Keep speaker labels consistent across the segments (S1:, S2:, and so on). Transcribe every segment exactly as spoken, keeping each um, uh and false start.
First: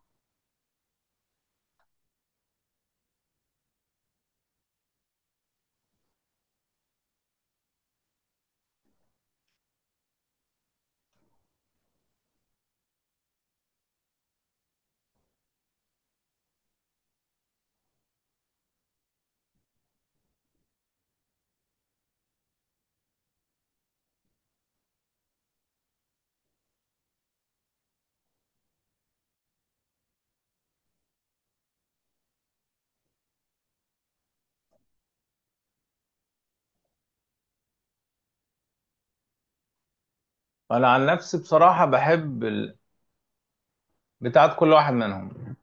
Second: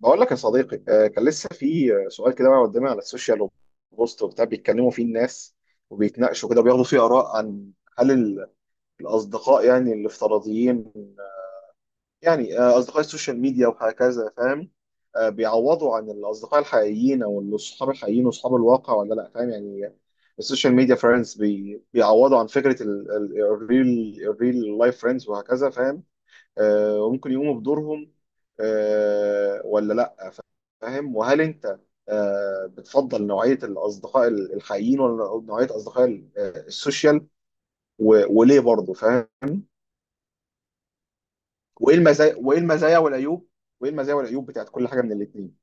S1: بقول لك يا صديقي، آه، كان لسه في آه، سؤال كده بقى قدامي على السوشيال، وبوست وبتاع بيتكلموا فيه الناس، وبيتناقشوا كده وبياخدوا فيه آراء عن هل ال- الأصدقاء يعني الافتراضيين، يعني آه، أصدقاء السوشيال ميديا وهكذا. فاهم؟ آه، بيعوضوا عن الأصدقاء الحقيقيين أو الأصحاب الحقيقيين وأصحاب الواقع ولا لأ؟ فاهم يعني السوشيال ميديا فريندز بي بيعوضوا عن فكرة الريل الريل لايف فريندز وهكذا. فاهم؟ آه، وممكن يقوموا بدورهم، آه، ولا؟ فاهم. وهل انت آه، بتفضل نوعيه الاصدقاء الحقيقيين ولا نوعيه اصدقاء ال- آه، السوشيال؟ و- وليه برضه؟ فاهم.
S2: انا عن نفسي بصراحه
S1: وايه المزايا
S2: بحب
S1: وايه
S2: ال...
S1: المزايا والعيوب وايه المزايا والعيوب
S2: بتاعت
S1: بتاعت
S2: كل
S1: كل
S2: واحد
S1: حاجه من
S2: منهم.
S1: الاثنين؟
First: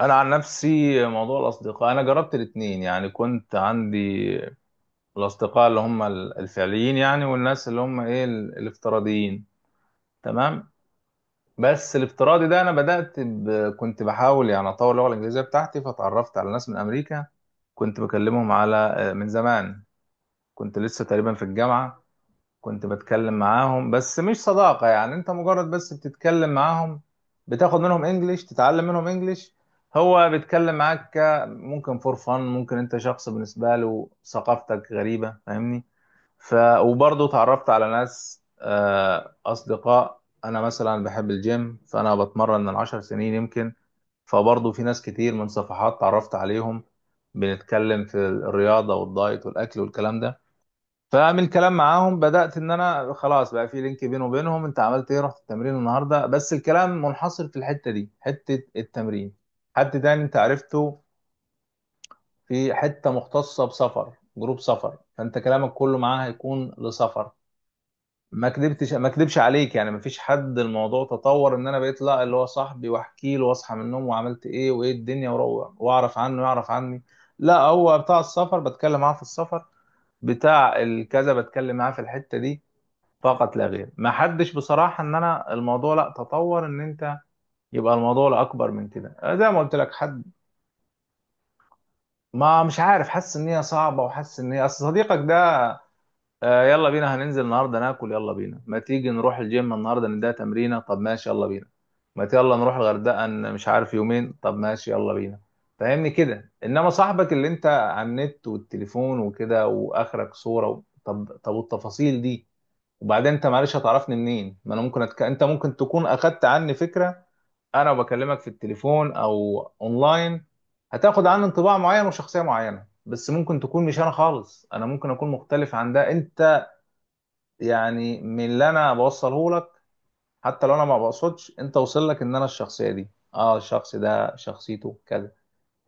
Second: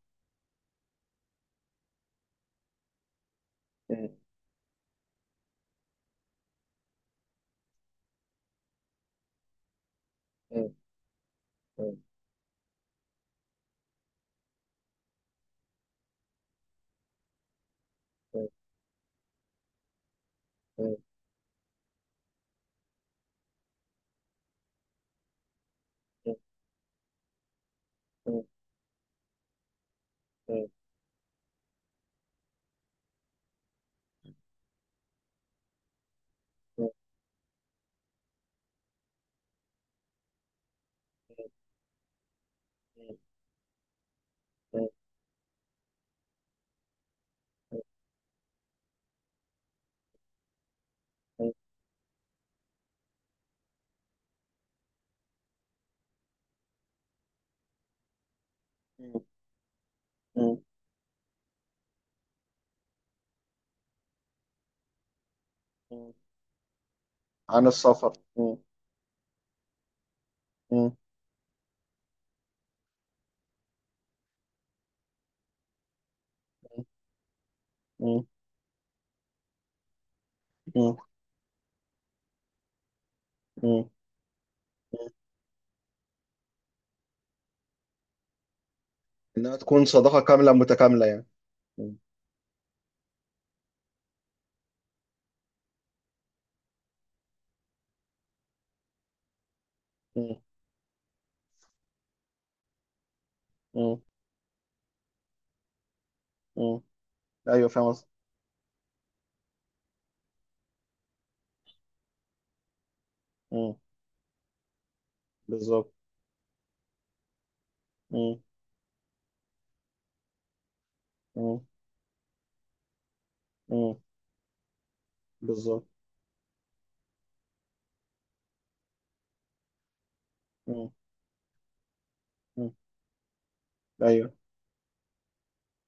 S2: انا عن نفسي موضوع الاصدقاء انا جربت الاتنين، يعني كنت عندي الاصدقاء اللي هم ال- الفعليين، يعني والناس اللي هم ايه ال- الافتراضيين. تمام. بس الافتراضي ده انا بدات ب... كنت بحاول يعني اطور اللغه الانجليزيه بتاعتي، فتعرفت على ناس من امريكا. كنت بكلمهم على آه، من زمان، كنت لسه تقريبا في الجامعه. كنت بتكلم معاهم بس مش صداقة، يعني انت مجرد بس بتتكلم معاهم، بتاخد منهم انجليش، تتعلم منهم انجليش. هو بيتكلم معاك ك- ممكن فور فن، ممكن انت شخص بالنسبة له ثقافتك غريبة، فاهمني؟ ف وبرضه اتعرفت على ناس، آه، اصدقاء. انا مثلا بحب الجيم، فانا بتمرن من عشر سنين يمكن، فبرضه في ناس كتير من صفحات اتعرفت عليهم، بنتكلم في الرياضة والدايت والاكل والكلام ده. فمن الكلام معاهم بدأت ان انا خلاص بقى في لينك بيني وبينهم. انت عملت ايه؟ رحت التمرين النهارده؟ بس الكلام منحصر في الحتة دي، حتة التمرين. حد تاني انت عرفته في حتة مختصة بسفر، جروب سفر، فانت كلامك كله معاه هيكون لسفر.
S1: عن السفر.
S2: ما كدبتش ما كدبش عليك، يعني ما فيش حد الموضوع تطور ان انا بقيت لا اللي هو صاحبي واحكي له واصحى من النوم وعملت ايه وايه الدنيا وروح واعرف عنه يعرف عني. لا، هو بتاع السفر بتكلم معاه في السفر، بتاع الكذا بتكلم معاه في الحتة دي فقط لا غير. ما حدش بصراحة ان انا الموضوع لا تطور ان انت يبقى الموضوع لا اكبر من كده. زي
S1: انها
S2: ما قلت
S1: تكون
S2: لك،
S1: صداقه
S2: حد
S1: كامله متكامله يعني.
S2: ما، مش عارف، حاسس ان هي صعبة، وحاسس ان هي اصل صديقك ده آه، يلا بينا هننزل النهاردة ناكل، يلا بينا ما تيجي نروح الجيم النهاردة نديها تمرينة، طب ماشي يلا بينا، ما ت- يلا نروح الغردقة ن- مش عارف يومين، طب ماشي يلا بينا. فاهمني كده؟ انما صاحبك اللي انت
S1: ايوه فاهم قصدي.
S2: على النت والتليفون وكده واخرك صورة و- طب طب والتفاصيل دي. وبعدين انت معلش
S1: مم.
S2: هتعرفني منين؟ ما انا ممكن أتك... انت ممكن
S1: بالظبط.
S2: تكون اخدت عني فكره. انا وبكلمك
S1: مم.
S2: في التليفون او اونلاين هتاخد عني
S1: مم.
S2: انطباع معين وشخصيه معينه، بس ممكن تكون
S1: مم.
S2: مش انا خالص، انا ممكن اكون مختلف
S1: بالظبط.
S2: عن ده. انت يعني من اللي انا بوصله لك، حتى لو انا
S1: مم.
S2: ما بقصدش، انت وصل لك ان انا
S1: مم.
S2: الشخصيه دي، اه الشخص
S1: ايوه.
S2: ده شخصيته كذا.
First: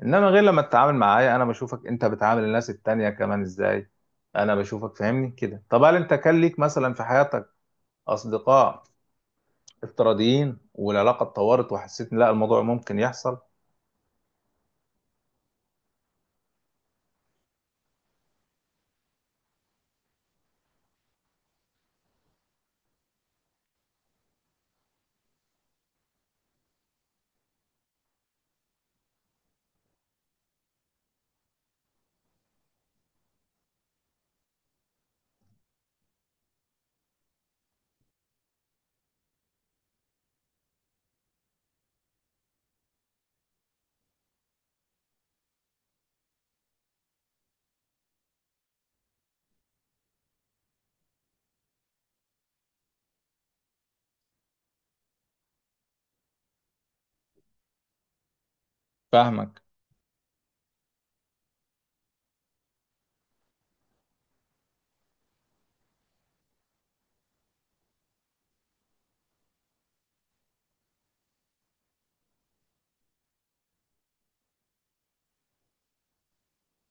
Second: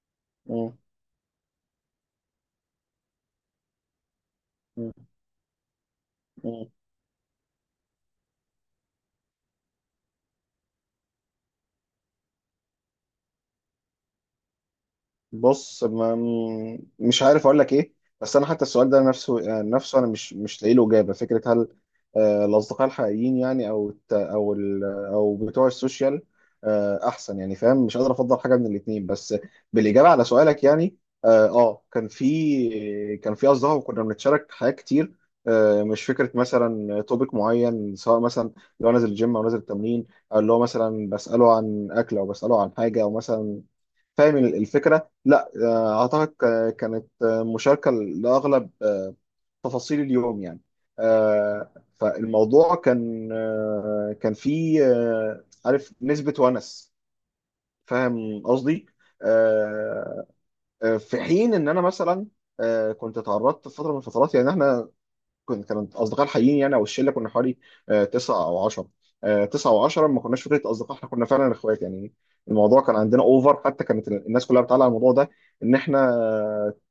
S2: انما غير لما
S1: مم.
S2: تتعامل معايا، انا بشوفك انت بتعامل الناس التانية كمان ازاي. انا بشوفك، فاهمني كده؟ طب هل انت كان ليك
S1: مم.
S2: مثلا في حياتك اصدقاء افتراضيين والعلاقه اتطورت وحسيت ان لا الموضوع ممكن يحصل؟
S1: بص، ما مش عارف اقول لك ايه. بس انا حتى السؤال ده نفسه يعني، نفسه انا مش مش لاقي له اجابه. فكره، هل آه، الاصدقاء الحقيقيين يعني او الت- او ال- او بتوع السوشيال آه، احسن؟ يعني فاهم، مش قادر افضل حاجه من الاثنين. بس بالاجابه على سؤالك يعني اه آه، كان في كان في اصدقاء وكنا بنتشارك حاجات كتير. آه، مش فكره مثلا توبيك معين، سواء مثلا لو نازل الجيم او نازل التمرين، او اللي هو مثلا بساله عن اكل او بساله عن حاجه او مثلا. فاهم الفكرة؟ لا آه، أعتقد ك- كانت آه، مشاركة لأغلب آه، تفاصيل اليوم يعني. آه، فالموضوع كان آه، كان فيه آه، عارف، نسبة ونس. فاهم قصدي؟
S2: فاهمك.
S1: آه، آه، في حين إن أنا مثلا آه، كنت اتعرضت في فترة من الفترات. يعني إحنا كنت كانت اصدقاء الحقيقيين يعني او الشله، كنا حوالي آه، تسعه او عشره تسعه او عشرة. ما كناش فكره اصدقاء، احنا كنا فعلا اخوات يعني. الموضوع كان عندنا اوفر، حتى كانت ال- الناس كلها بتعلق على الموضوع ده، ان احنا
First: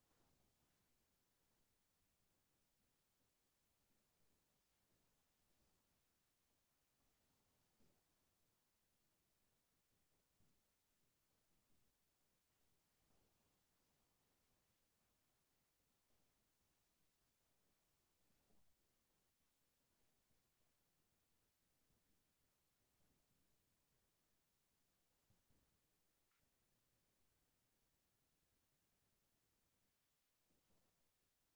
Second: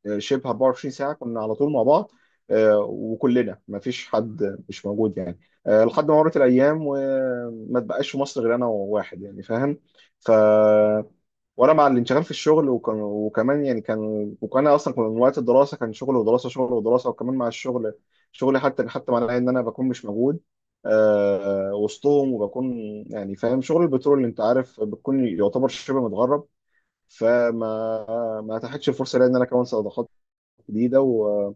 S1: آه، شبه 24 ساعه كنا على طول مع بعض. آه، وكلنا، ما فيش حد مش موجود يعني. آه، لحد ما مرت الايام وما تبقاش في مصر غير انا وواحد يعني. فاهم. ف وانا مع الانشغال في الشغل، وكان وكمان يعني كان وكان اصلا، كان من وقت الدراسه، كان شغل ودراسه، شغل ودراسه، وكمان مع الشغل شغلي حتى. حتى معناه ان انا بكون مش موجود آه وسطهم، وبكون يعني فاهم شغل البترول اللي انت عارف بتكون يعتبر شبه متغرب. فما ما اتاحتش الفرصه ليا ان انا اكون صداقات جديده و...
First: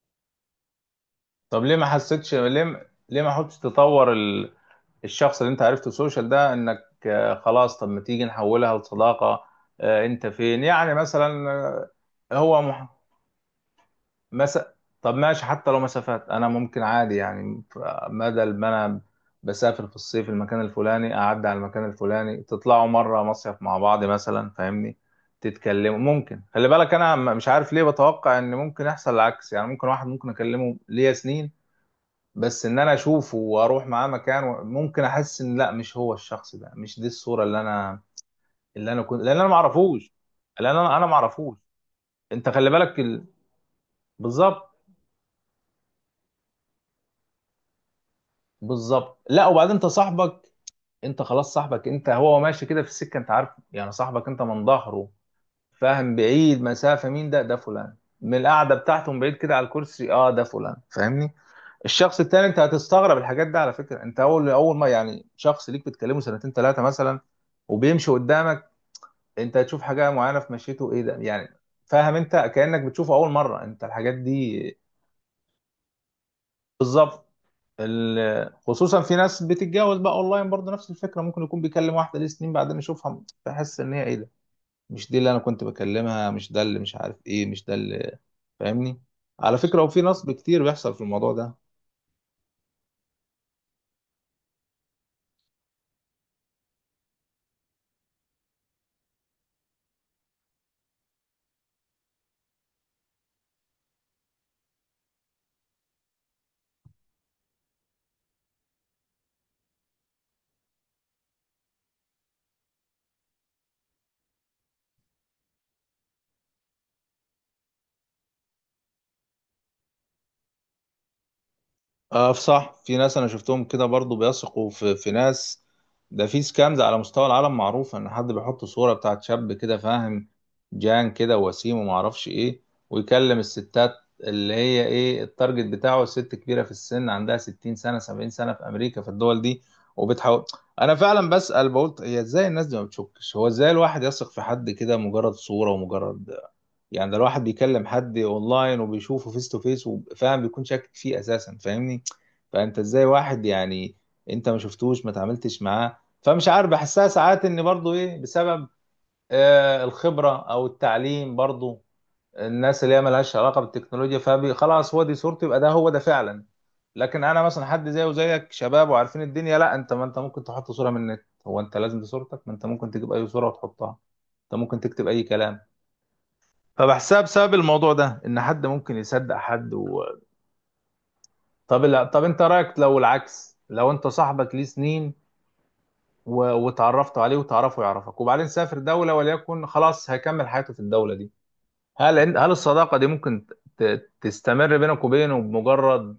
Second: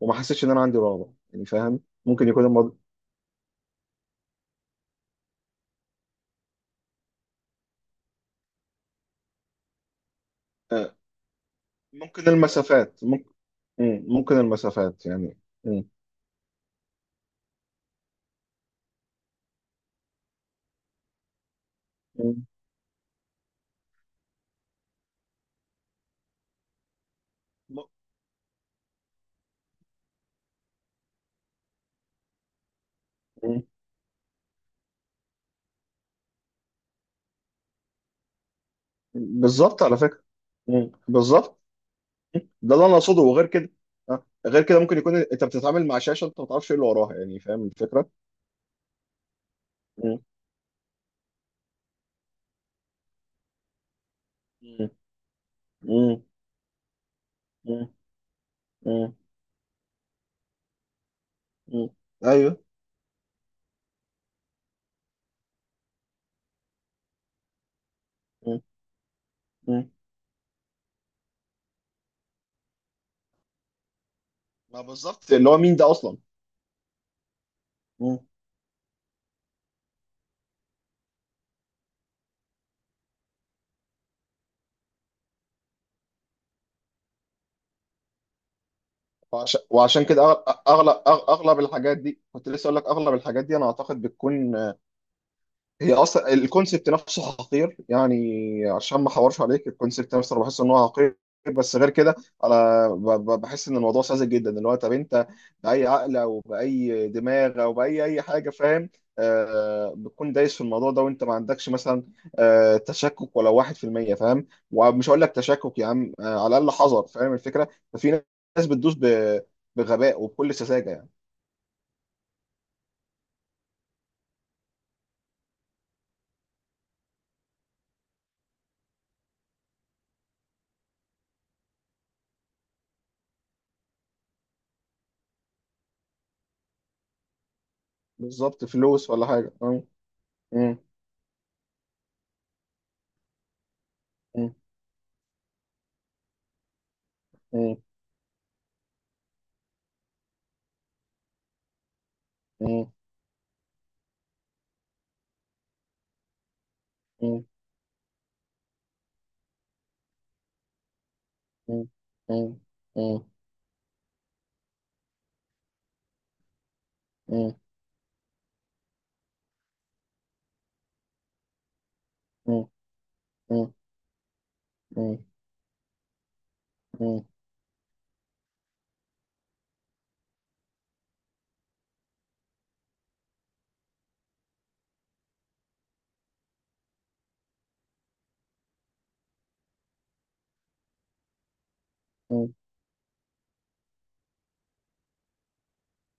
S1: وما حسيتش ان انا عندي رغبه يعني.
S2: طب ليه
S1: فاهم.
S2: ما
S1: ممكن
S2: حسيتش،
S1: يكون
S2: ليه
S1: المض...
S2: ما- ليه ما حاولتش تطور ال- الشخص اللي انت عرفته سوشيال ده، انك آه، خلاص طب ما تيجي نحولها لصداقه، آه، انت فين يعني
S1: آه
S2: مثلا
S1: ممكن
S2: آه، هو مح...
S1: المسافات، ممكن. مم، ممكن
S2: مس...
S1: المسافات
S2: طب
S1: يعني.
S2: ماشي حتى لو
S1: مم.
S2: مسافات انا ممكن عادي، يعني ف- بدل ما انا بسافر في الصيف المكان الفلاني، اعدي على المكان الفلاني، تطلعوا مره مصيف مع بعض مثلا، فاهمني؟ تتكلموا. ممكن، خلي بالك، انا م- مش عارف ليه بتوقع ان ممكن يحصل العكس، يعني ممكن واحد ممكن اكلمه ليا سنين، بس ان انا اشوفه
S1: مم.
S2: واروح معاه مكان و- ممكن احس ان لا مش هو، الشخص ده مش دي الصوره اللي انا، اللي انا كنت، لان انا ما
S1: بالظبط على
S2: اعرفوش.
S1: فكره.
S2: لان
S1: مم.
S2: انا انا ما اعرفوش.
S1: بالظبط.
S2: انت
S1: مم.
S2: خلي
S1: ده اللي انا
S2: بالك
S1: اقصده،
S2: ال...
S1: وغير كده. أه.
S2: بالظبط.
S1: غير كده ممكن يكون انت بتتعامل مع شاشه، انت ما تعرفش ايه اللي وراها يعني. فاهم الفكره؟
S2: بالظبط. لا، وبعدين انت
S1: مم.
S2: صاحبك، انت خلاص صاحبك انت، هو ماشي كده في السكه، انت عارف يعني صاحبك انت من
S1: مم.
S2: ظهره، فاهم؟
S1: مم.
S2: بعيد مسافه، مين ده؟ ده
S1: مم.
S2: فلان. من القعده بتاعته
S1: مم.
S2: من بعيد كده على الكرسي، اه ده فلان، فاهمني؟
S1: مم.
S2: الشخص التاني انت
S1: ايوه.
S2: هتستغرب الحاجات دي، على فكره. انت اول اول ما يعني شخص ليك بتكلمه سنتين ثلاثه مثلا وبيمشي
S1: مم.
S2: قدامك، انت هتشوف
S1: مم.
S2: حاجه معينه في مشيته، ايه ده يعني؟ فاهم؟ انت كانك بتشوفه اول مره، انت الحاجات دي.
S1: ما بالظبط، اللي هو مين ده اصلا؟
S2: بالظبط.
S1: مم.
S2: ال- خصوصا في ناس بتتجوز بقى اونلاين، برضه نفس الفكره، ممكن يكون بيكلم واحده ليه سنين بعدين يشوفها بحس ان هي، ايه ده؟ مش دي اللي انا كنت بكلمها، مش ده اللي، مش عارف ايه، مش ده اللي، فاهمني؟ على
S1: وعشان
S2: فكره، وفي
S1: وعشان كده
S2: نصب كتير بيحصل في
S1: اغلب اغلب
S2: الموضوع ده.
S1: اغلب الحاجات دي، كنت لسه اقول لك اغلب الحاجات دي، انا اعتقد بتكون هي اصلا الكونسبت نفسه حقير يعني. عشان ما احورش عليك، الكونسبت نفسه انا بحس ان هو حقير. بس غير كده انا ب- ب- بحس ان الموضوع ساذج جدا. اللي هو، طب انت باي عقل او باي دماغ او باي اي حاجه فاهم آه بتكون دايس في الموضوع ده، وانت ما عندكش مثلا آه تشكك ولو واحد في المية؟ فاهم. ومش هقول لك تشكك، يا عم آه على الاقل حذر. فاهم الفكره؟ ففي ناس بتدوس ب- بغباء وبكل سذاجه يعني.
S2: اه صح، في ناس انا شفتهم كده برضو بيثقوا في في ناس. ده في سكامز على مستوى العالم معروف، ان حد بيحط صورة بتاعت شاب كده، فاهم؟ جان كده وسيم وما اعرفش ايه، ويكلم الستات، اللي هي ايه التارجت بتاعه، ست كبيرة في السن عندها ستين سنة سبعين سنة، في
S1: بالظبط،
S2: امريكا، في
S1: فلوس ولا
S2: الدول
S1: حاجه.
S2: دي،
S1: مم.
S2: وبتحاول.
S1: مم.
S2: انا فعلا بسأل بقول هي ازاي الناس دي ما بتشكش؟ هو ازاي الواحد يثق في حد كده، مجرد صورة ومجرد، يعني ده الواحد
S1: مم.
S2: بيكلم حد اونلاين وبيشوفه فيس تو فيس وفاهم بيكون شاكك فيه اساسا، فاهمني؟ فانت
S1: مم.
S2: ازاي واحد يعني انت ما شفتوش، ما تعاملتش معاه، فمش عارف، بحسها ساعات
S1: مم.
S2: ان برضو ايه، بسبب آه الخبرة او التعليم برضو،
S1: مم. مم.
S2: الناس اللي هي
S1: مم.
S2: ملهاش علاقة بالتكنولوجيا، فبي خلاص هو دي صورته يبقى ده هو ده فعلا. لكن انا
S1: مم.
S2: مثلا حد زيه وزيك، شباب وعارفين الدنيا، لا، انت ما انت ممكن تحط صورة من النت، هو انت لازم دي صورتك؟ ما انت
S1: مم.
S2: ممكن تجيب اي صورة
S1: مم.
S2: وتحطها، انت ممكن تكتب
S1: مم.
S2: اي كلام. فبحسها
S1: مم.
S2: بسبب الموضوع ده ان حد ممكن يصدق حد و... طب لا، طب انت رايك لو العكس، لو انت صاحبك ليه سنين و... وتعرفت عليه وتعرفه يعرفك، وبعدين سافر دوله وليكن، خلاص هيكمل حياته في الدوله دي، هل هل
S1: مم.
S2: الصداقه دي ممكن ت... تستمر بينك وبينه بمجرد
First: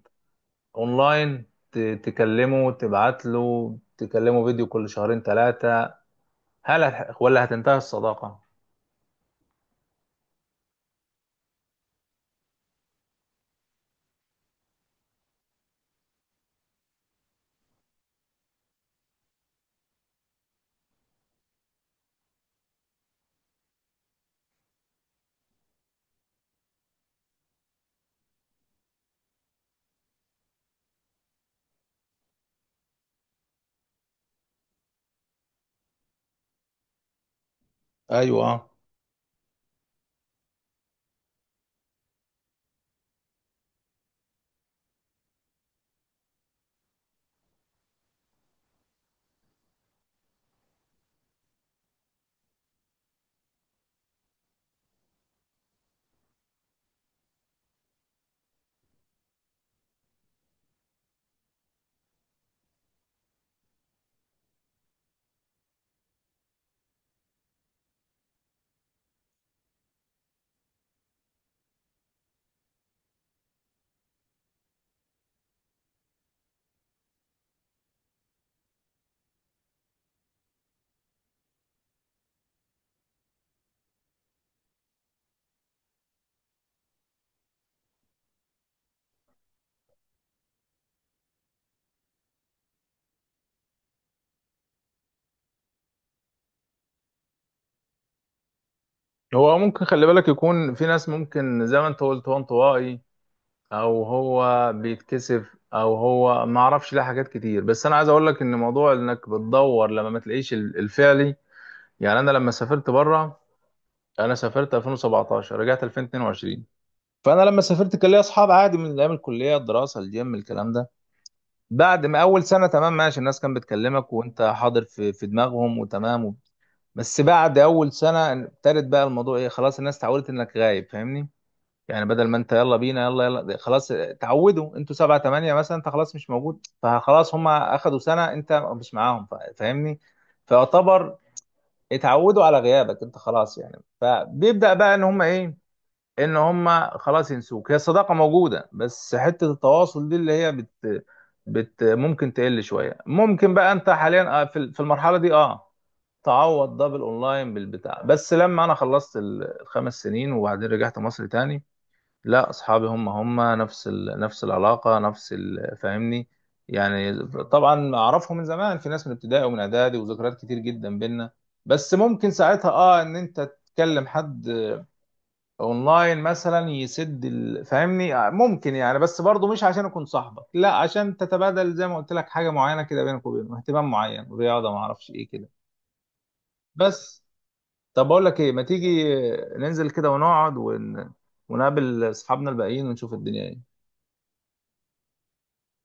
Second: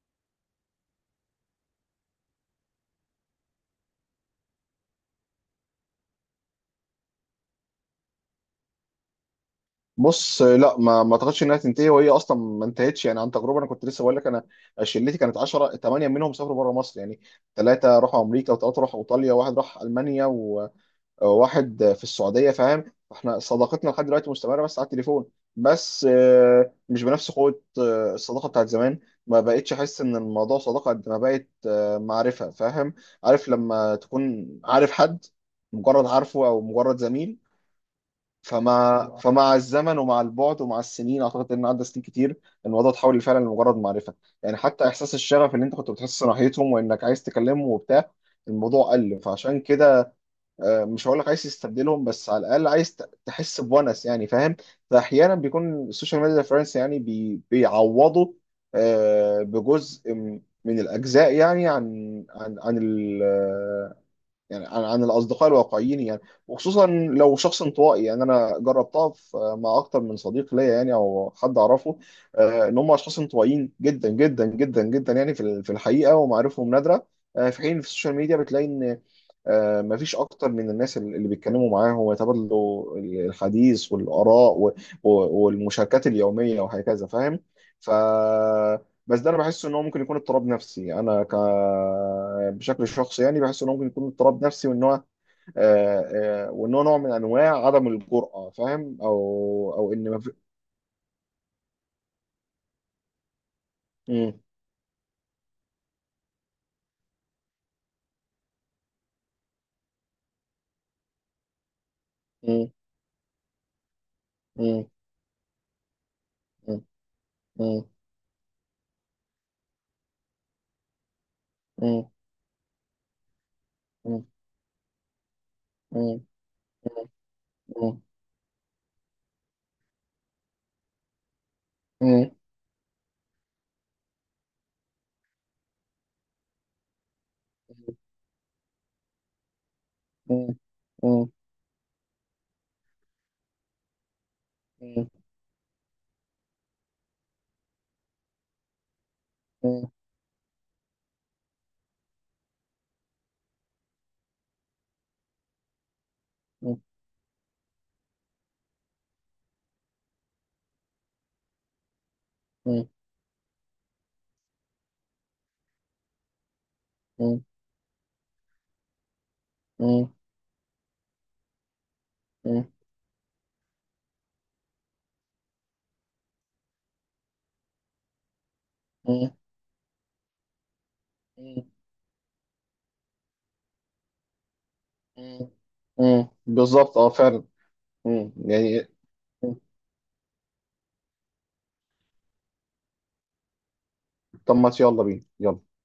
S2: اونلاين، ت... تكلمه تبعت له تكلمه فيديو كل شهرين ثلاثه؟ هل هت... ولا هتنتهي الصداقه؟
S1: بص، لا، ما ما اعتقدش انها تنتهي، وهي اصلا ما انتهتش يعني. عن تجربه، انا كنت لسه بقول لك انا، شلتي كانت عشرة، تمانيه منهم سافروا بره مصر يعني. ثلاثه راحوا امريكا، وثلاثه راحوا ايطاليا، وواحد راح المانيا، واحد في السعوديه. فاهم. احنا صداقتنا لحد دلوقتي مستمره بس على التليفون. بس آه، مش بنفس قوه آه، الصداقه بتاعت زمان. ما بقتش احس ان الموضوع صداقه قد ما بقت آه، معرفه. فاهم؟ عارف لما تكون عارف حد، مجرد عارفه او مجرد زميل.
S2: ايوه.
S1: فمع فمع الزمن ومع البعد ومع السنين، اعتقد ان عدى سنين كتير، الموضوع اتحول فعلا لمجرد معرفه يعني. حتى احساس الشغف اللي انت كنت بتحس ناحيتهم وانك عايز تكلمه وبتاع، الموضوع قل. فعشان كده آه، مش هقول لك عايز تستبدلهم، بس على الاقل عايز ت- تحس بونس يعني. فاهم. فاحيانا بيكون السوشيال ميديا ريفرنس، يعني بي بيعوضوا آه، بجزء م- من الاجزاء يعني، عن عن عن ال يعني عن, عن الاصدقاء الواقعيين يعني. وخصوصا لو شخص انطوائي يعني. انا جربتها في- مع اكتر من صديق ليا يعني، او حد اعرفه آه، ان هم اشخاص انطوائيين جدا جدا جدا جدا يعني في ال- في الحقيقه، ومعارفهم نادره. آه، في حين في السوشيال ميديا بتلاقي ان آه، مفيش اكتر من الناس اللي اللي بيتكلموا معاهم ويتبادلوا الحديث والاراء و- و- والمشاركات اليوميه وهكذا. فاهم. ف بس ده انا بحس ان هو ممكن يكون اضطراب نفسي. انا ك بشكل شخصي يعني، بحس ان هو ممكن يكون اضطراب نفسي، وان هو آه، آه، وان هو نوع من انواع عدم الجرأه. فاهم.
S2: هو
S1: او
S2: ممكن،
S1: او
S2: خلي
S1: ان
S2: بالك،
S1: مف...
S2: يكون في ناس ممكن زي ما انت قلت وانطوائي، او
S1: م-
S2: هو بيتكسف، او هو ما اعرفش ليه، حاجات كتير. بس انا عايز اقول لك ان موضوع انك بتدور لما ما تلاقيش ال- الفعلي، يعني انا لما
S1: م-
S2: سافرت بره، انا سافرت
S1: م-
S2: ألفين وسبعتاشر رجعت ألفين واتنين وعشرين.
S1: م-
S2: فانا لما
S1: م-
S2: سافرت كان ليا اصحاب عادي من ايام الكليه، الدراسه، الجيم، الكلام ده.
S1: م-
S2: بعد
S1: م-
S2: ما اول سنه تمام ماشي، الناس كانت بتكلمك وانت حاضر في في دماغهم
S1: م-
S2: وتمام
S1: م-
S2: و... بس بعد اول
S1: م-
S2: سنه ابتدت بقى الموضوع ايه، خلاص الناس اتعودت انك غايب، فاهمني؟ يعني
S1: م-
S2: بدل
S1: م-
S2: ما انت يلا بينا يلا يلا، ده خلاص تعودوا. انتوا سبعة تمانية مثلا، انت خلاص مش موجود، فخلاص هم اخدوا سنة انت مش معاهم، فا- فاهمني؟ فيعتبر اتعودوا على غيابك، انت خلاص يعني. فبيبدأ بقى ان
S1: م-
S2: هم ايه، ان هم خلاص ينسوك. هي الصداقة موجودة بس حتة
S1: م-
S2: التواصل دي اللي هي بت, بت ممكن تقل شوية. ممكن بقى انت حاليا اه، في ال- في المرحلة دي اه
S1: م-
S2: تعوض ده بالاونلاين بالبتاع. بس لما انا خلصت ال- الخمس سنين وبعدين رجعت مصر تاني، لا،
S1: م-
S2: اصحابي هم هم نفس ال... نفس العلاقه نفس ال... فاهمني؟ يعني
S1: مم.
S2: طبعا اعرفهم من زمان، في ناس من ابتدائي ومن اعدادي
S1: مم.
S2: وذكريات كتير جدا بينا. بس ممكن
S1: مم.
S2: ساعتها اه ان انت تكلم حد اونلاين مثلا يسد ال... فاهمني؟ آه، ممكن يعني، بس
S1: مم.
S2: برضه مش عشان اكون صاحبك، لا، عشان
S1: مم.
S2: تتبادل زي ما قلت لك حاجه معينه كده بينك وبينه، اهتمام معين، رياضه، ما اعرفش ايه كده.
S1: مم. مم. بالظبط. اه،
S2: بس
S1: فعلا.
S2: طب، بقول
S1: مم.
S2: لك ايه، ما
S1: يعني.
S2: تيجي
S1: مم.
S2: ننزل كده ونقعد ون... ونقابل اصحابنا الباقيين ونشوف الدنيا ايه؟
S1: طب ما يلا بينا، يلا.